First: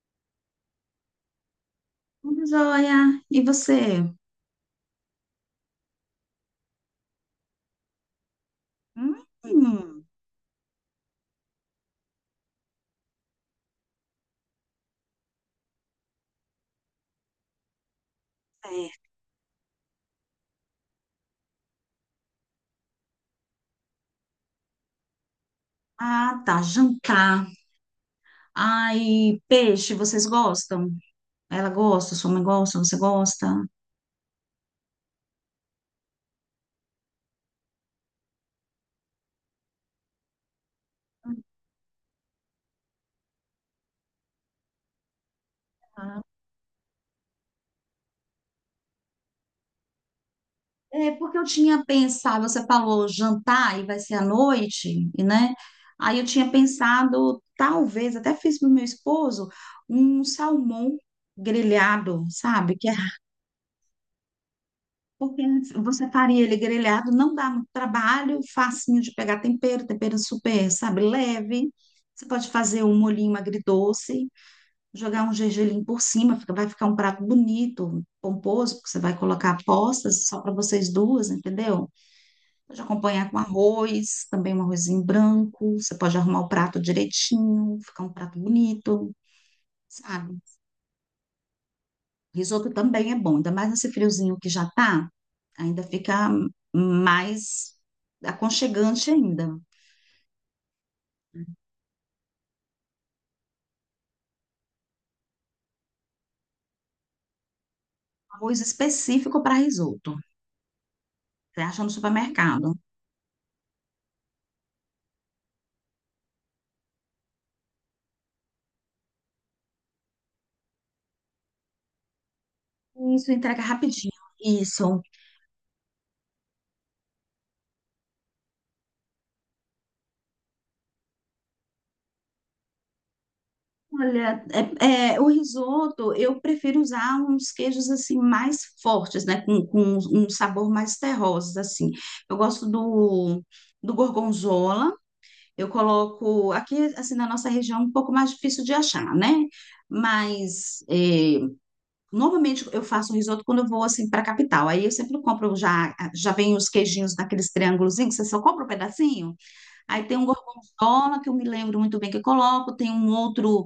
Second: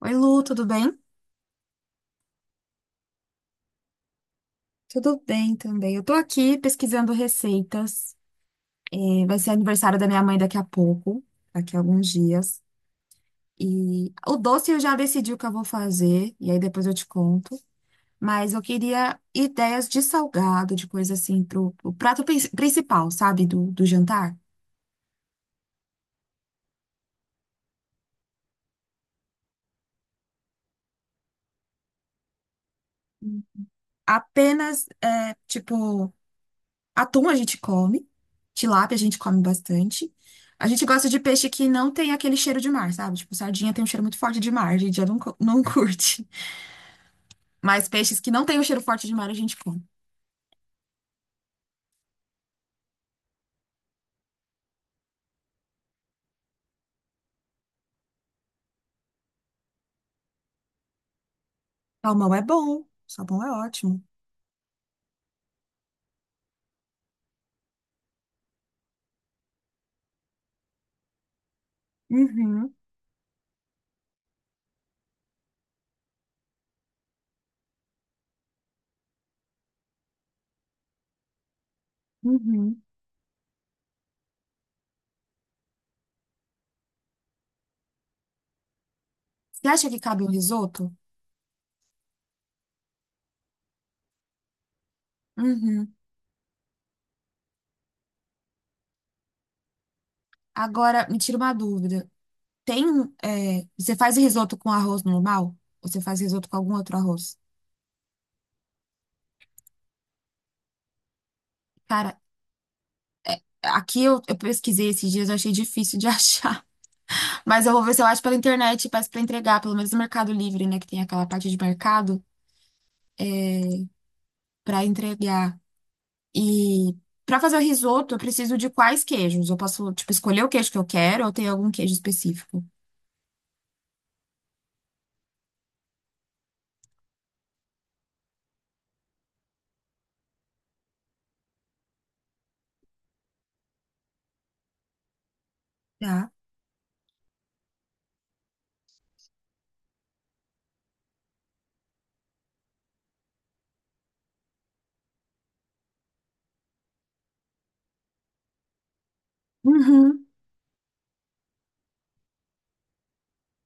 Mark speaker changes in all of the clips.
Speaker 1: Oi, Lu, tudo bem?
Speaker 2: Tudo Jóia, e você?
Speaker 1: Tudo bem também. Eu tô aqui pesquisando receitas. É, vai ser aniversário
Speaker 2: Hum.
Speaker 1: da minha mãe daqui a pouco, daqui a alguns dias. E o doce eu já decidi o que eu vou fazer, e aí depois eu te conto. Mas eu
Speaker 2: Certo.
Speaker 1: queria ideias de salgado, de coisa assim, pro prato principal, sabe? Do jantar.
Speaker 2: Ah, tá, jantar. Ai, peixe, vocês gostam? Ela gosta, sua mãe gosta, você gosta?
Speaker 1: Apenas, é, tipo. Atum a gente come, tilápia a gente come bastante. A gente gosta de peixe que não tem aquele cheiro de mar, sabe? Tipo, sardinha tem um cheiro muito forte de mar, a gente já não, não curte. Mas peixes que não tem um cheiro forte de mar a gente come.
Speaker 2: É, porque eu tinha pensado, você falou jantar e vai ser à noite, e, né? Aí eu tinha pensado, talvez, até fiz para o meu esposo, um salmão grelhado,
Speaker 1: Salmão é
Speaker 2: sabe?
Speaker 1: bom,
Speaker 2: Que é.
Speaker 1: salmão é ótimo.
Speaker 2: Porque você faria ele grelhado, não dá muito trabalho, facinho de pegar tempero, tempero super, sabe, leve. Você pode
Speaker 1: Uhum,
Speaker 2: fazer um molhinho agridoce, jogar um gergelim por cima, vai ficar um prato bonito, pomposo, porque você vai colocar apostas só para vocês duas, entendeu? Pode
Speaker 1: uhum.
Speaker 2: acompanhar com arroz, também um arrozinho branco, você pode arrumar o prato direitinho, ficar um prato bonito,
Speaker 1: Você acha que cabe um
Speaker 2: sabe?
Speaker 1: risoto?
Speaker 2: Risoto também é bom, ainda mais nesse friozinho que já tá, ainda
Speaker 1: Uhum.
Speaker 2: fica mais aconchegante ainda.
Speaker 1: Agora, me tira uma dúvida. Tem, é, você faz risoto com arroz normal? Ou você faz risoto com algum outro arroz?
Speaker 2: Arroz específico para risoto. Você acha no
Speaker 1: Cara,
Speaker 2: supermercado.
Speaker 1: aqui eu pesquisei esses dias, eu achei difícil de achar. Mas eu vou ver se eu acho pela internet, peço pra entregar, pelo menos no Mercado Livre, né? Que tem aquela parte de mercado
Speaker 2: Isso entrega rapidinho.
Speaker 1: pra
Speaker 2: Isso.
Speaker 1: entregar. E pra fazer o risoto, eu preciso de quais queijos? Eu posso, tipo, escolher o queijo que eu quero ou tem algum queijo específico?
Speaker 2: Olha, é, o risoto eu prefiro usar uns queijos assim mais fortes, né? Com um sabor mais terrosos, assim. Eu gosto do gorgonzola. Eu
Speaker 1: Tá.
Speaker 2: coloco aqui, assim, na nossa região, um pouco mais difícil de achar, né? Mas é, normalmente eu faço um risoto quando eu vou assim para a capital. Aí eu sempre compro já vem os queijinhos naqueles triângulozinhos, você só compra um pedacinho. Aí tem um
Speaker 1: Uhum.
Speaker 2: gorgonzola que eu me lembro muito bem que eu coloco, tem um outro,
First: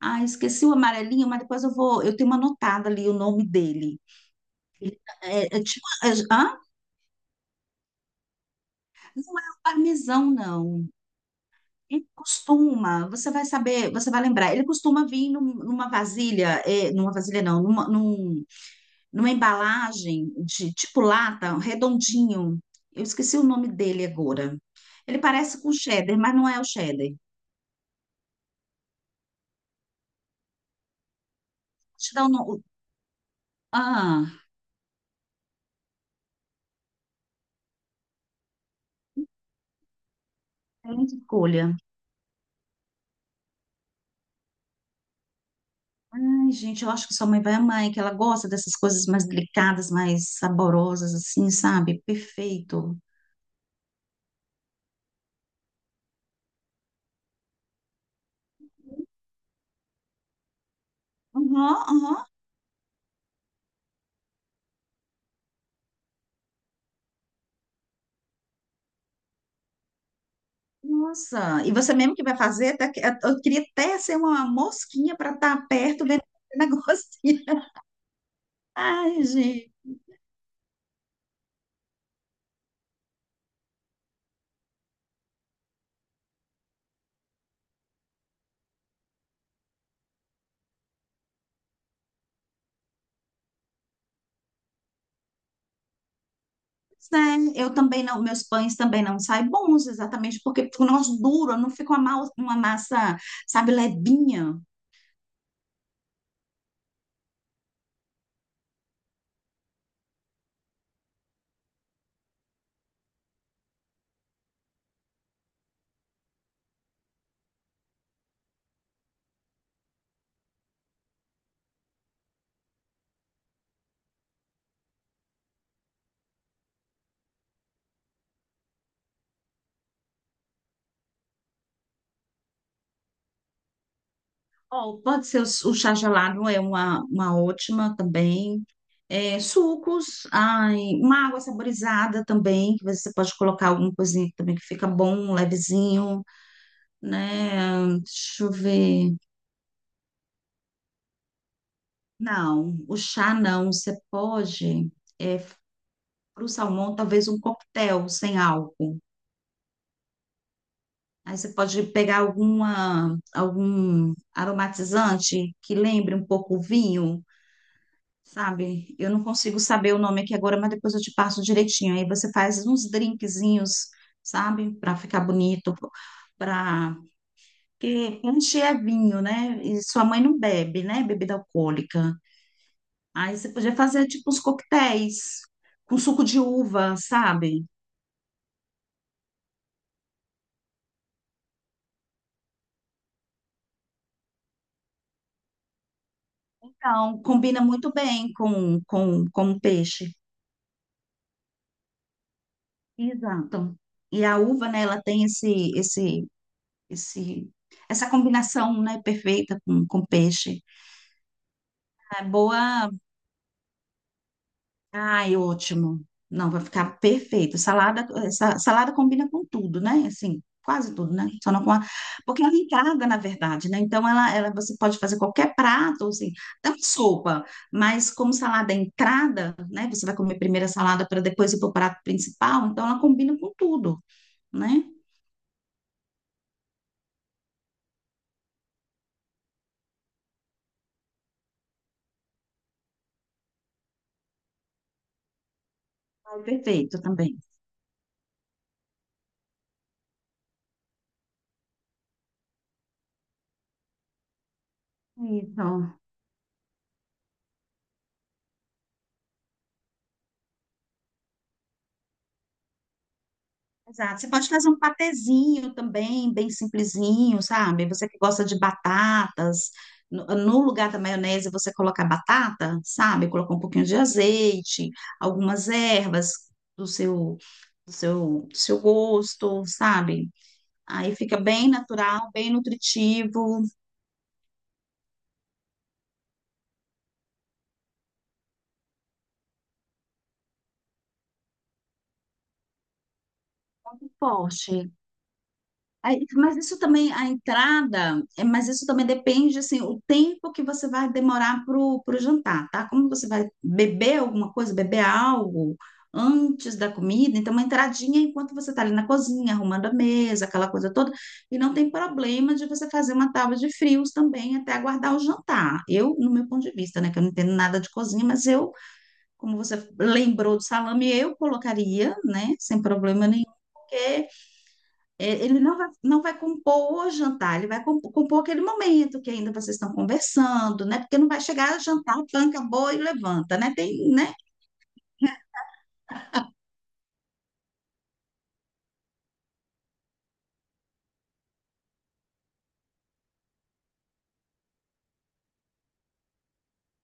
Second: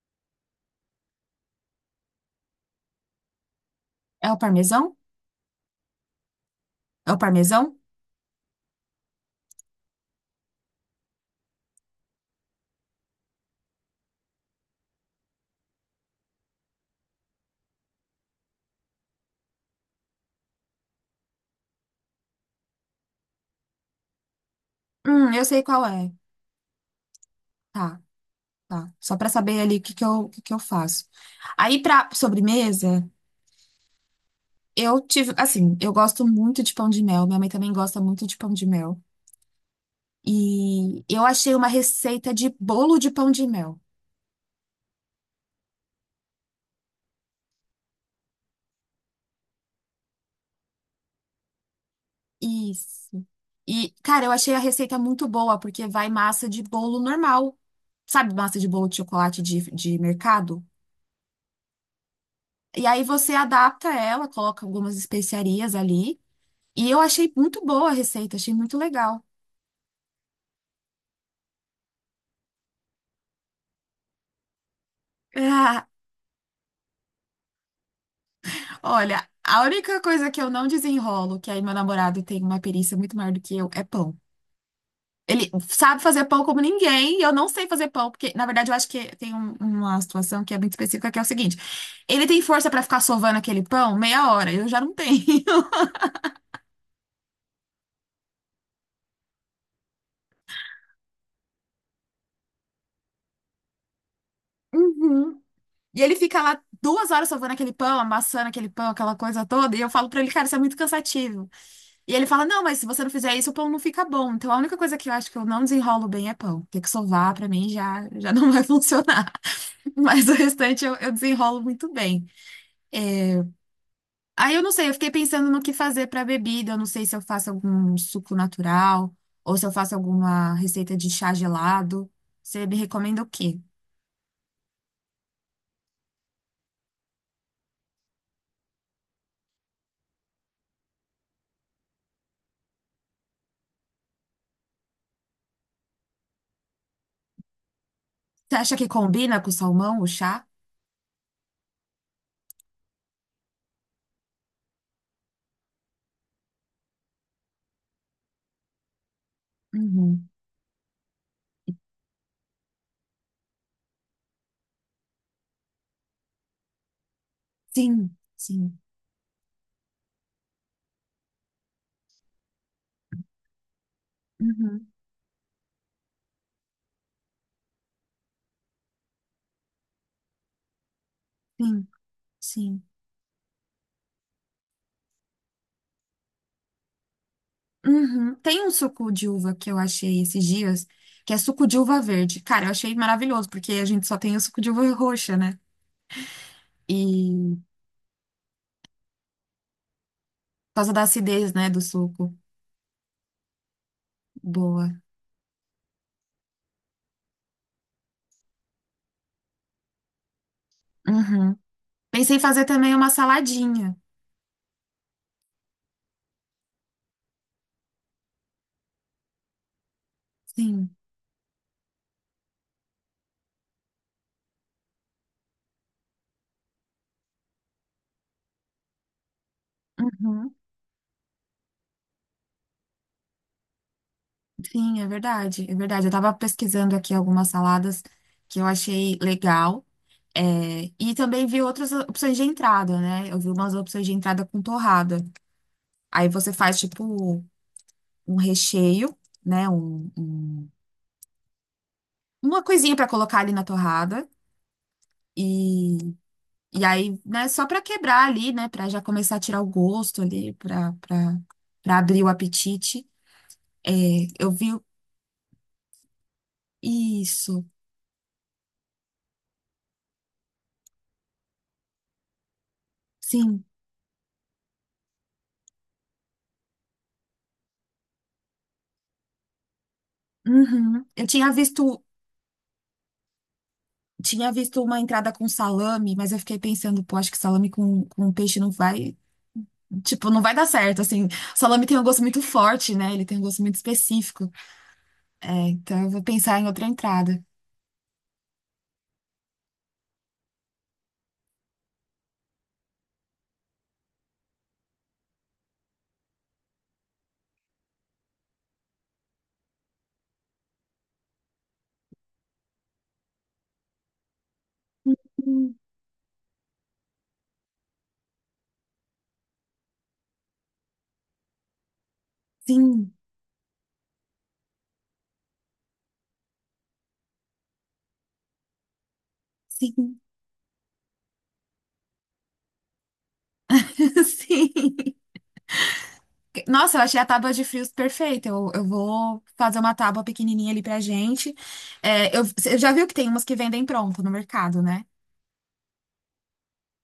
Speaker 2: ah, esqueci o amarelinho, mas depois eu vou, eu tenho anotado ali o nome dele.
Speaker 1: É o parmesão?
Speaker 2: É, tipo, é, hã?
Speaker 1: É o parmesão?
Speaker 2: Não é o parmesão, não. Ele costuma, você vai saber, você vai lembrar, ele costuma vir numa vasilha, é, numa vasilha não, numa embalagem de tipo lata, um redondinho. Eu esqueci o nome dele agora. Ele
Speaker 1: Eu
Speaker 2: parece
Speaker 1: sei
Speaker 2: com
Speaker 1: qual é.
Speaker 2: cheddar, mas não é o cheddar.
Speaker 1: Tá, tá. Só pra saber ali o que que eu faço. Aí pra
Speaker 2: Deixa eu dar o nome.
Speaker 1: sobremesa,
Speaker 2: Ah,
Speaker 1: assim, eu gosto muito de pão de mel. Minha mãe também gosta muito de pão de mel. E
Speaker 2: excelente
Speaker 1: eu achei uma
Speaker 2: escolha.
Speaker 1: receita de bolo de pão de mel.
Speaker 2: Ai, gente, eu acho que sua mãe vai amar, hein, que ela gosta dessas coisas mais delicadas, mais saborosas, assim, sabe? Perfeito.
Speaker 1: Isso. E, cara, eu achei a receita muito boa, porque vai massa de bolo normal. Sabe, massa de bolo de chocolate de mercado?
Speaker 2: Aham, aham.
Speaker 1: E aí você adapta ela, coloca algumas especiarias ali. E eu achei muito boa a receita, achei muito legal.
Speaker 2: Nossa, e você mesmo que vai fazer, eu queria até ser uma mosquinha para estar perto vendo esse negocinho.
Speaker 1: Ah,
Speaker 2: Ai,
Speaker 1: olha, a
Speaker 2: gente.
Speaker 1: única coisa que eu não desenrolo, que aí meu namorado tem uma perícia muito maior do que eu, é pão. Ele sabe fazer pão como ninguém, e eu não sei fazer pão, porque, na verdade, eu acho que tem uma situação que é muito específica, que é o seguinte: ele tem força pra ficar sovando aquele pão meia hora, eu já não tenho.
Speaker 2: Né? Eu também não, meus pães também não saem bons, exatamente porque ficam um negócio duro, não fica uma massa, sabe, levinha.
Speaker 1: Uhum. E ele fica lá 2 horas sovando aquele pão, amassando aquele pão, aquela coisa toda, e eu falo pra ele, cara, isso é muito cansativo. E ele fala: não, mas se você não fizer isso, o pão não fica bom. Então a única coisa que eu acho que eu não desenrolo bem é pão. Ter que sovar, pra mim, já, já não vai funcionar. Mas o restante eu desenrolo muito bem. Aí eu não sei, eu fiquei pensando no que fazer para bebida. Eu não sei se eu faço algum suco natural ou se eu faço alguma receita de chá gelado. Você me recomenda o quê?
Speaker 2: Ó, pode ser o chá gelado, é uma ótima também. É, sucos, ai, uma água saborizada também, que você pode colocar alguma coisinha também que fica bom, levezinho, né? Deixa eu
Speaker 1: Você acha que
Speaker 2: ver.
Speaker 1: combina com o salmão, o chá?
Speaker 2: Não, o chá não. Você pode, é, para o salmão, talvez um coquetel sem álcool.
Speaker 1: Uhum.
Speaker 2: Aí você pode pegar alguma, algum aromatizante que lembre um pouco o vinho,
Speaker 1: Sim, sim.
Speaker 2: sabe? Eu não consigo saber o nome aqui agora, mas depois eu te passo direitinho. Aí você faz uns drinkzinhos, sabe?
Speaker 1: Uhum.
Speaker 2: Para ficar bonito, para... Porque punch é vinho, né? E sua mãe não bebe, né? Bebida
Speaker 1: Sim,
Speaker 2: alcoólica.
Speaker 1: sim.
Speaker 2: Aí você podia fazer tipo uns coquetéis com suco de uva, sabe?
Speaker 1: Uhum. Tem um suco de uva que eu achei esses dias, que é suco de uva verde. Cara, eu achei maravilhoso, porque a gente só tem o suco de uva roxa, né?
Speaker 2: Então,
Speaker 1: E
Speaker 2: combina muito bem com o peixe.
Speaker 1: por causa da acidez, né, do suco.
Speaker 2: Exato. E a uva, né,
Speaker 1: Boa.
Speaker 2: ela tem esse, essa combinação, né, perfeita com peixe.
Speaker 1: Uhum.
Speaker 2: É
Speaker 1: Pensei em fazer
Speaker 2: boa.
Speaker 1: também uma saladinha.
Speaker 2: Ai, ótimo. Não, vai ficar perfeito. Salada, essa, salada combina com tudo, né? Assim, quase
Speaker 1: Sim,
Speaker 2: tudo, né? Só não com a... Porque ela encarga, na verdade, né? Então, você pode fazer qualquer prato, assim, até uma sopa. Mas como salada é entrada, né? Você vai comer
Speaker 1: uhum.
Speaker 2: primeiro a salada para depois ir para o prato principal. Então, ela combina com tudo, né?
Speaker 1: Sim, é verdade, é verdade. Eu estava pesquisando aqui algumas saladas que eu achei legal. É, e também vi outras opções de entrada, né? Eu vi umas opções de entrada com torrada. Aí
Speaker 2: Ai,
Speaker 1: você faz
Speaker 2: perfeito também.
Speaker 1: tipo um recheio, né? Uma coisinha para colocar ali na torrada.
Speaker 2: Isso.
Speaker 1: E, e aí, né? Só para quebrar ali, né? Para já começar a tirar o gosto ali, para abrir o apetite. É,
Speaker 2: Exato. Você pode
Speaker 1: eu
Speaker 2: fazer
Speaker 1: vi
Speaker 2: um patezinho também, bem simplesinho,
Speaker 1: isso.
Speaker 2: sabe? Você que gosta de batatas, no, no lugar da maionese você colocar batata, sabe? Colocar um
Speaker 1: Sim.
Speaker 2: pouquinho de azeite, algumas ervas do seu, do seu gosto, sabe?
Speaker 1: Uhum.
Speaker 2: Aí
Speaker 1: Eu
Speaker 2: fica
Speaker 1: tinha
Speaker 2: bem
Speaker 1: visto,
Speaker 2: natural, bem nutritivo,
Speaker 1: tinha visto uma entrada com salame, mas eu fiquei pensando, pô, acho que salame com peixe não vai, tipo, não vai dar certo, assim. Salame tem um gosto muito forte, né? Ele tem um gosto muito específico.
Speaker 2: forte.
Speaker 1: É, então eu vou
Speaker 2: Aí, mas
Speaker 1: pensar em
Speaker 2: isso
Speaker 1: outra
Speaker 2: também, a
Speaker 1: entrada.
Speaker 2: entrada, é, mas isso também depende, assim, o tempo que você vai demorar pro, pro jantar, tá? Como você vai beber alguma coisa, beber algo antes da comida, então uma entradinha enquanto você tá ali na cozinha, arrumando a mesa, aquela coisa toda, e não tem problema de você fazer uma tábua de frios também até aguardar o
Speaker 1: Hum,
Speaker 2: jantar. Eu, no meu ponto de vista, né, que eu não entendo nada de cozinha, mas eu, como você lembrou do salame, eu colocaria, né, sem
Speaker 1: Sim,
Speaker 2: problema nenhum, porque ele não vai compor o jantar, ele vai compor aquele momento que ainda vocês estão
Speaker 1: sim,
Speaker 2: conversando, né? Porque não vai chegar, jantar, tanca, boa e levanta, né? Tem, né?
Speaker 1: sim. Nossa, eu achei a tábua de frios perfeita. Eu vou fazer uma tábua pequenininha ali pra gente. É, você já viu que tem umas que vendem pronto no mercado, né?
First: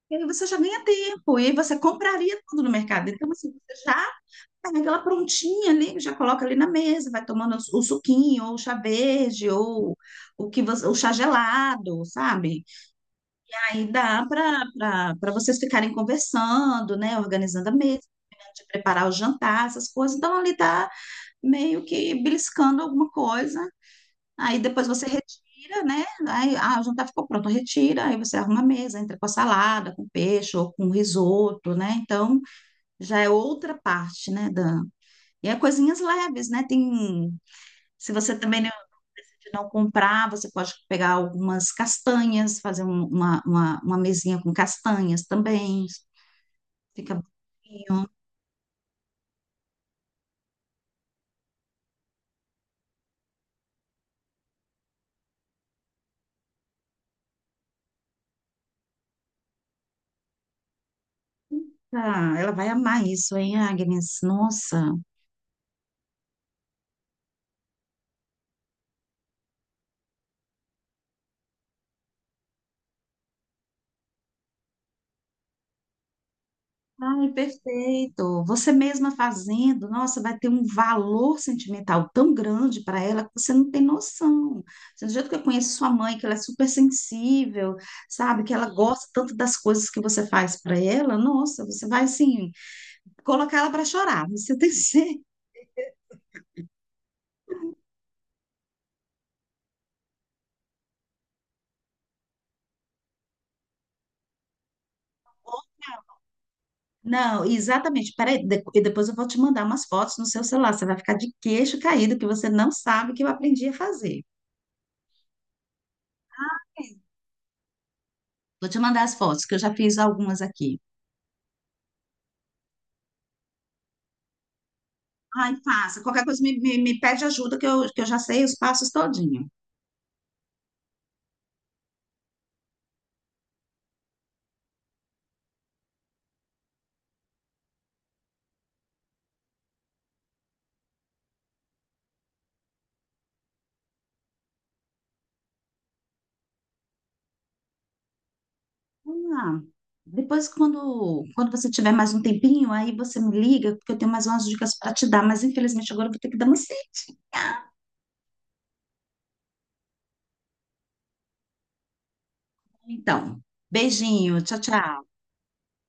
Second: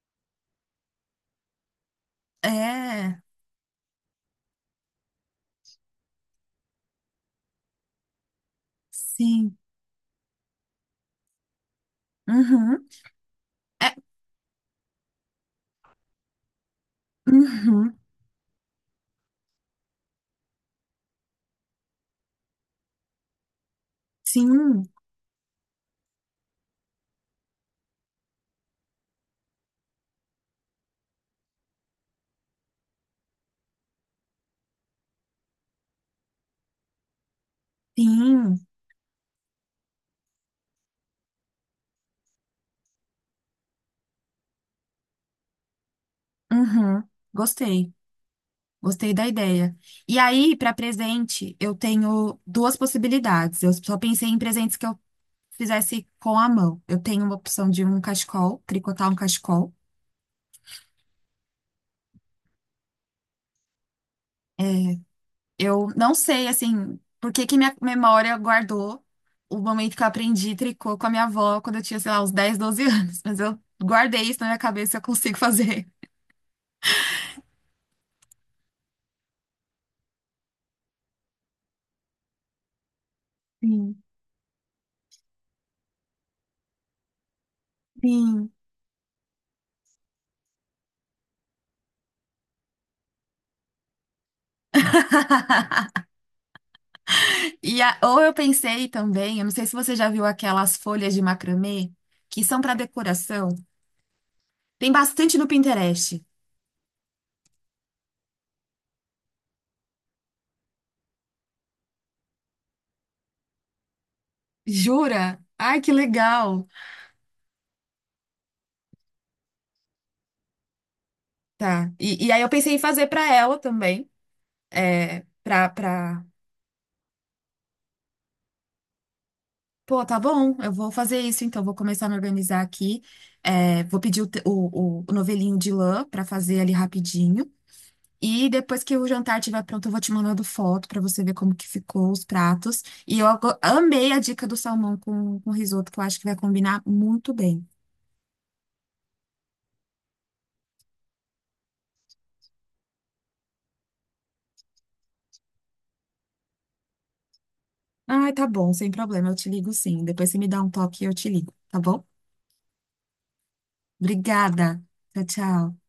Speaker 2: E aí você já ganha tempo, e aí você compraria tudo no mercado.
Speaker 1: É,
Speaker 2: Então, assim, você já pega ela prontinha ali, já coloca ali na mesa, vai tomando o suquinho, ou o chá verde,
Speaker 1: sim.
Speaker 2: ou o que você, o chá gelado, sabe?
Speaker 1: Uhum.
Speaker 2: Aí
Speaker 1: É,
Speaker 2: dá para vocês ficarem conversando, né? Organizando a
Speaker 1: uhum.
Speaker 2: mesa, de preparar o jantar, essas coisas. Então, ali tá meio que beliscando alguma coisa. Aí
Speaker 1: Sim,
Speaker 2: depois você retira, né? Aí ah, o jantar ficou pronto, retira, aí você arruma a mesa, entra com a salada, com peixe ou com risoto, né? Então já é outra parte, né, Dan? E é coisinhas leves, né? Tem, se você
Speaker 1: sim.
Speaker 2: também não decidir não comprar, você pode pegar algumas castanhas, fazer uma mesinha com castanhas também.
Speaker 1: Uhum.
Speaker 2: Fica
Speaker 1: Gostei.
Speaker 2: bonitinho.
Speaker 1: Gostei da ideia. E aí, para presente, eu tenho duas possibilidades. Eu só pensei em presentes que eu fizesse com a mão. Eu tenho uma opção de um cachecol, tricotar um cachecol.
Speaker 2: Ah, ela vai amar isso, hein, Agnes? Nossa.
Speaker 1: Eu não sei, assim, por que que minha memória guardou o momento que eu aprendi tricô com a minha avó quando eu tinha, sei lá, uns 10, 12 anos. Mas eu guardei isso na minha cabeça, e eu consigo fazer.
Speaker 2: Ai, perfeito. Você mesma fazendo, nossa, vai ter um valor sentimental tão grande para ela que você não tem
Speaker 1: Sim,
Speaker 2: noção. Assim, do jeito que eu conheço sua mãe, que ela é super sensível, sabe?
Speaker 1: sim.
Speaker 2: Que ela gosta tanto das coisas que você faz para ela, nossa, você vai assim, colocar ela para chorar, você tem certeza.
Speaker 1: E ou eu pensei também, eu não sei se você já viu aquelas folhas de macramê que são para decoração. Tem bastante no Pinterest.
Speaker 2: Não, exatamente. Peraí, e depois eu vou te mandar umas fotos no seu celular. Você vai ficar de queixo caído, que você não sabe o que eu aprendi a fazer.
Speaker 1: Jura? Ai, que legal.
Speaker 2: Vou te mandar as fotos, que eu já fiz algumas aqui.
Speaker 1: Tá. E aí eu pensei em fazer para ela também, é,
Speaker 2: Ai,
Speaker 1: para
Speaker 2: faça.
Speaker 1: para
Speaker 2: Qualquer coisa me pede ajuda que eu já sei os passos todinho.
Speaker 1: Pô, tá bom, eu vou fazer isso, então vou começar a me organizar aqui. É, vou pedir o, te- o novelinho de lã para fazer ali rapidinho. E depois que o jantar estiver pronto, eu vou te mandando foto pra você ver como que ficou os pratos. E eu amei a dica do salmão com risoto, que eu acho que vai combinar muito bem.
Speaker 2: Ah, depois, quando você tiver mais um tempinho, aí você me liga, porque eu tenho mais umas dicas para te dar, mas infelizmente agora eu vou ter que dar uma saída.
Speaker 1: Ai, tá bom, sem problema, eu te ligo sim. Depois você me dá um toque e eu te ligo, tá bom?
Speaker 2: Então, beijinho, tchau,
Speaker 1: Obrigada.
Speaker 2: tchau.
Speaker 1: Tchau, tchau.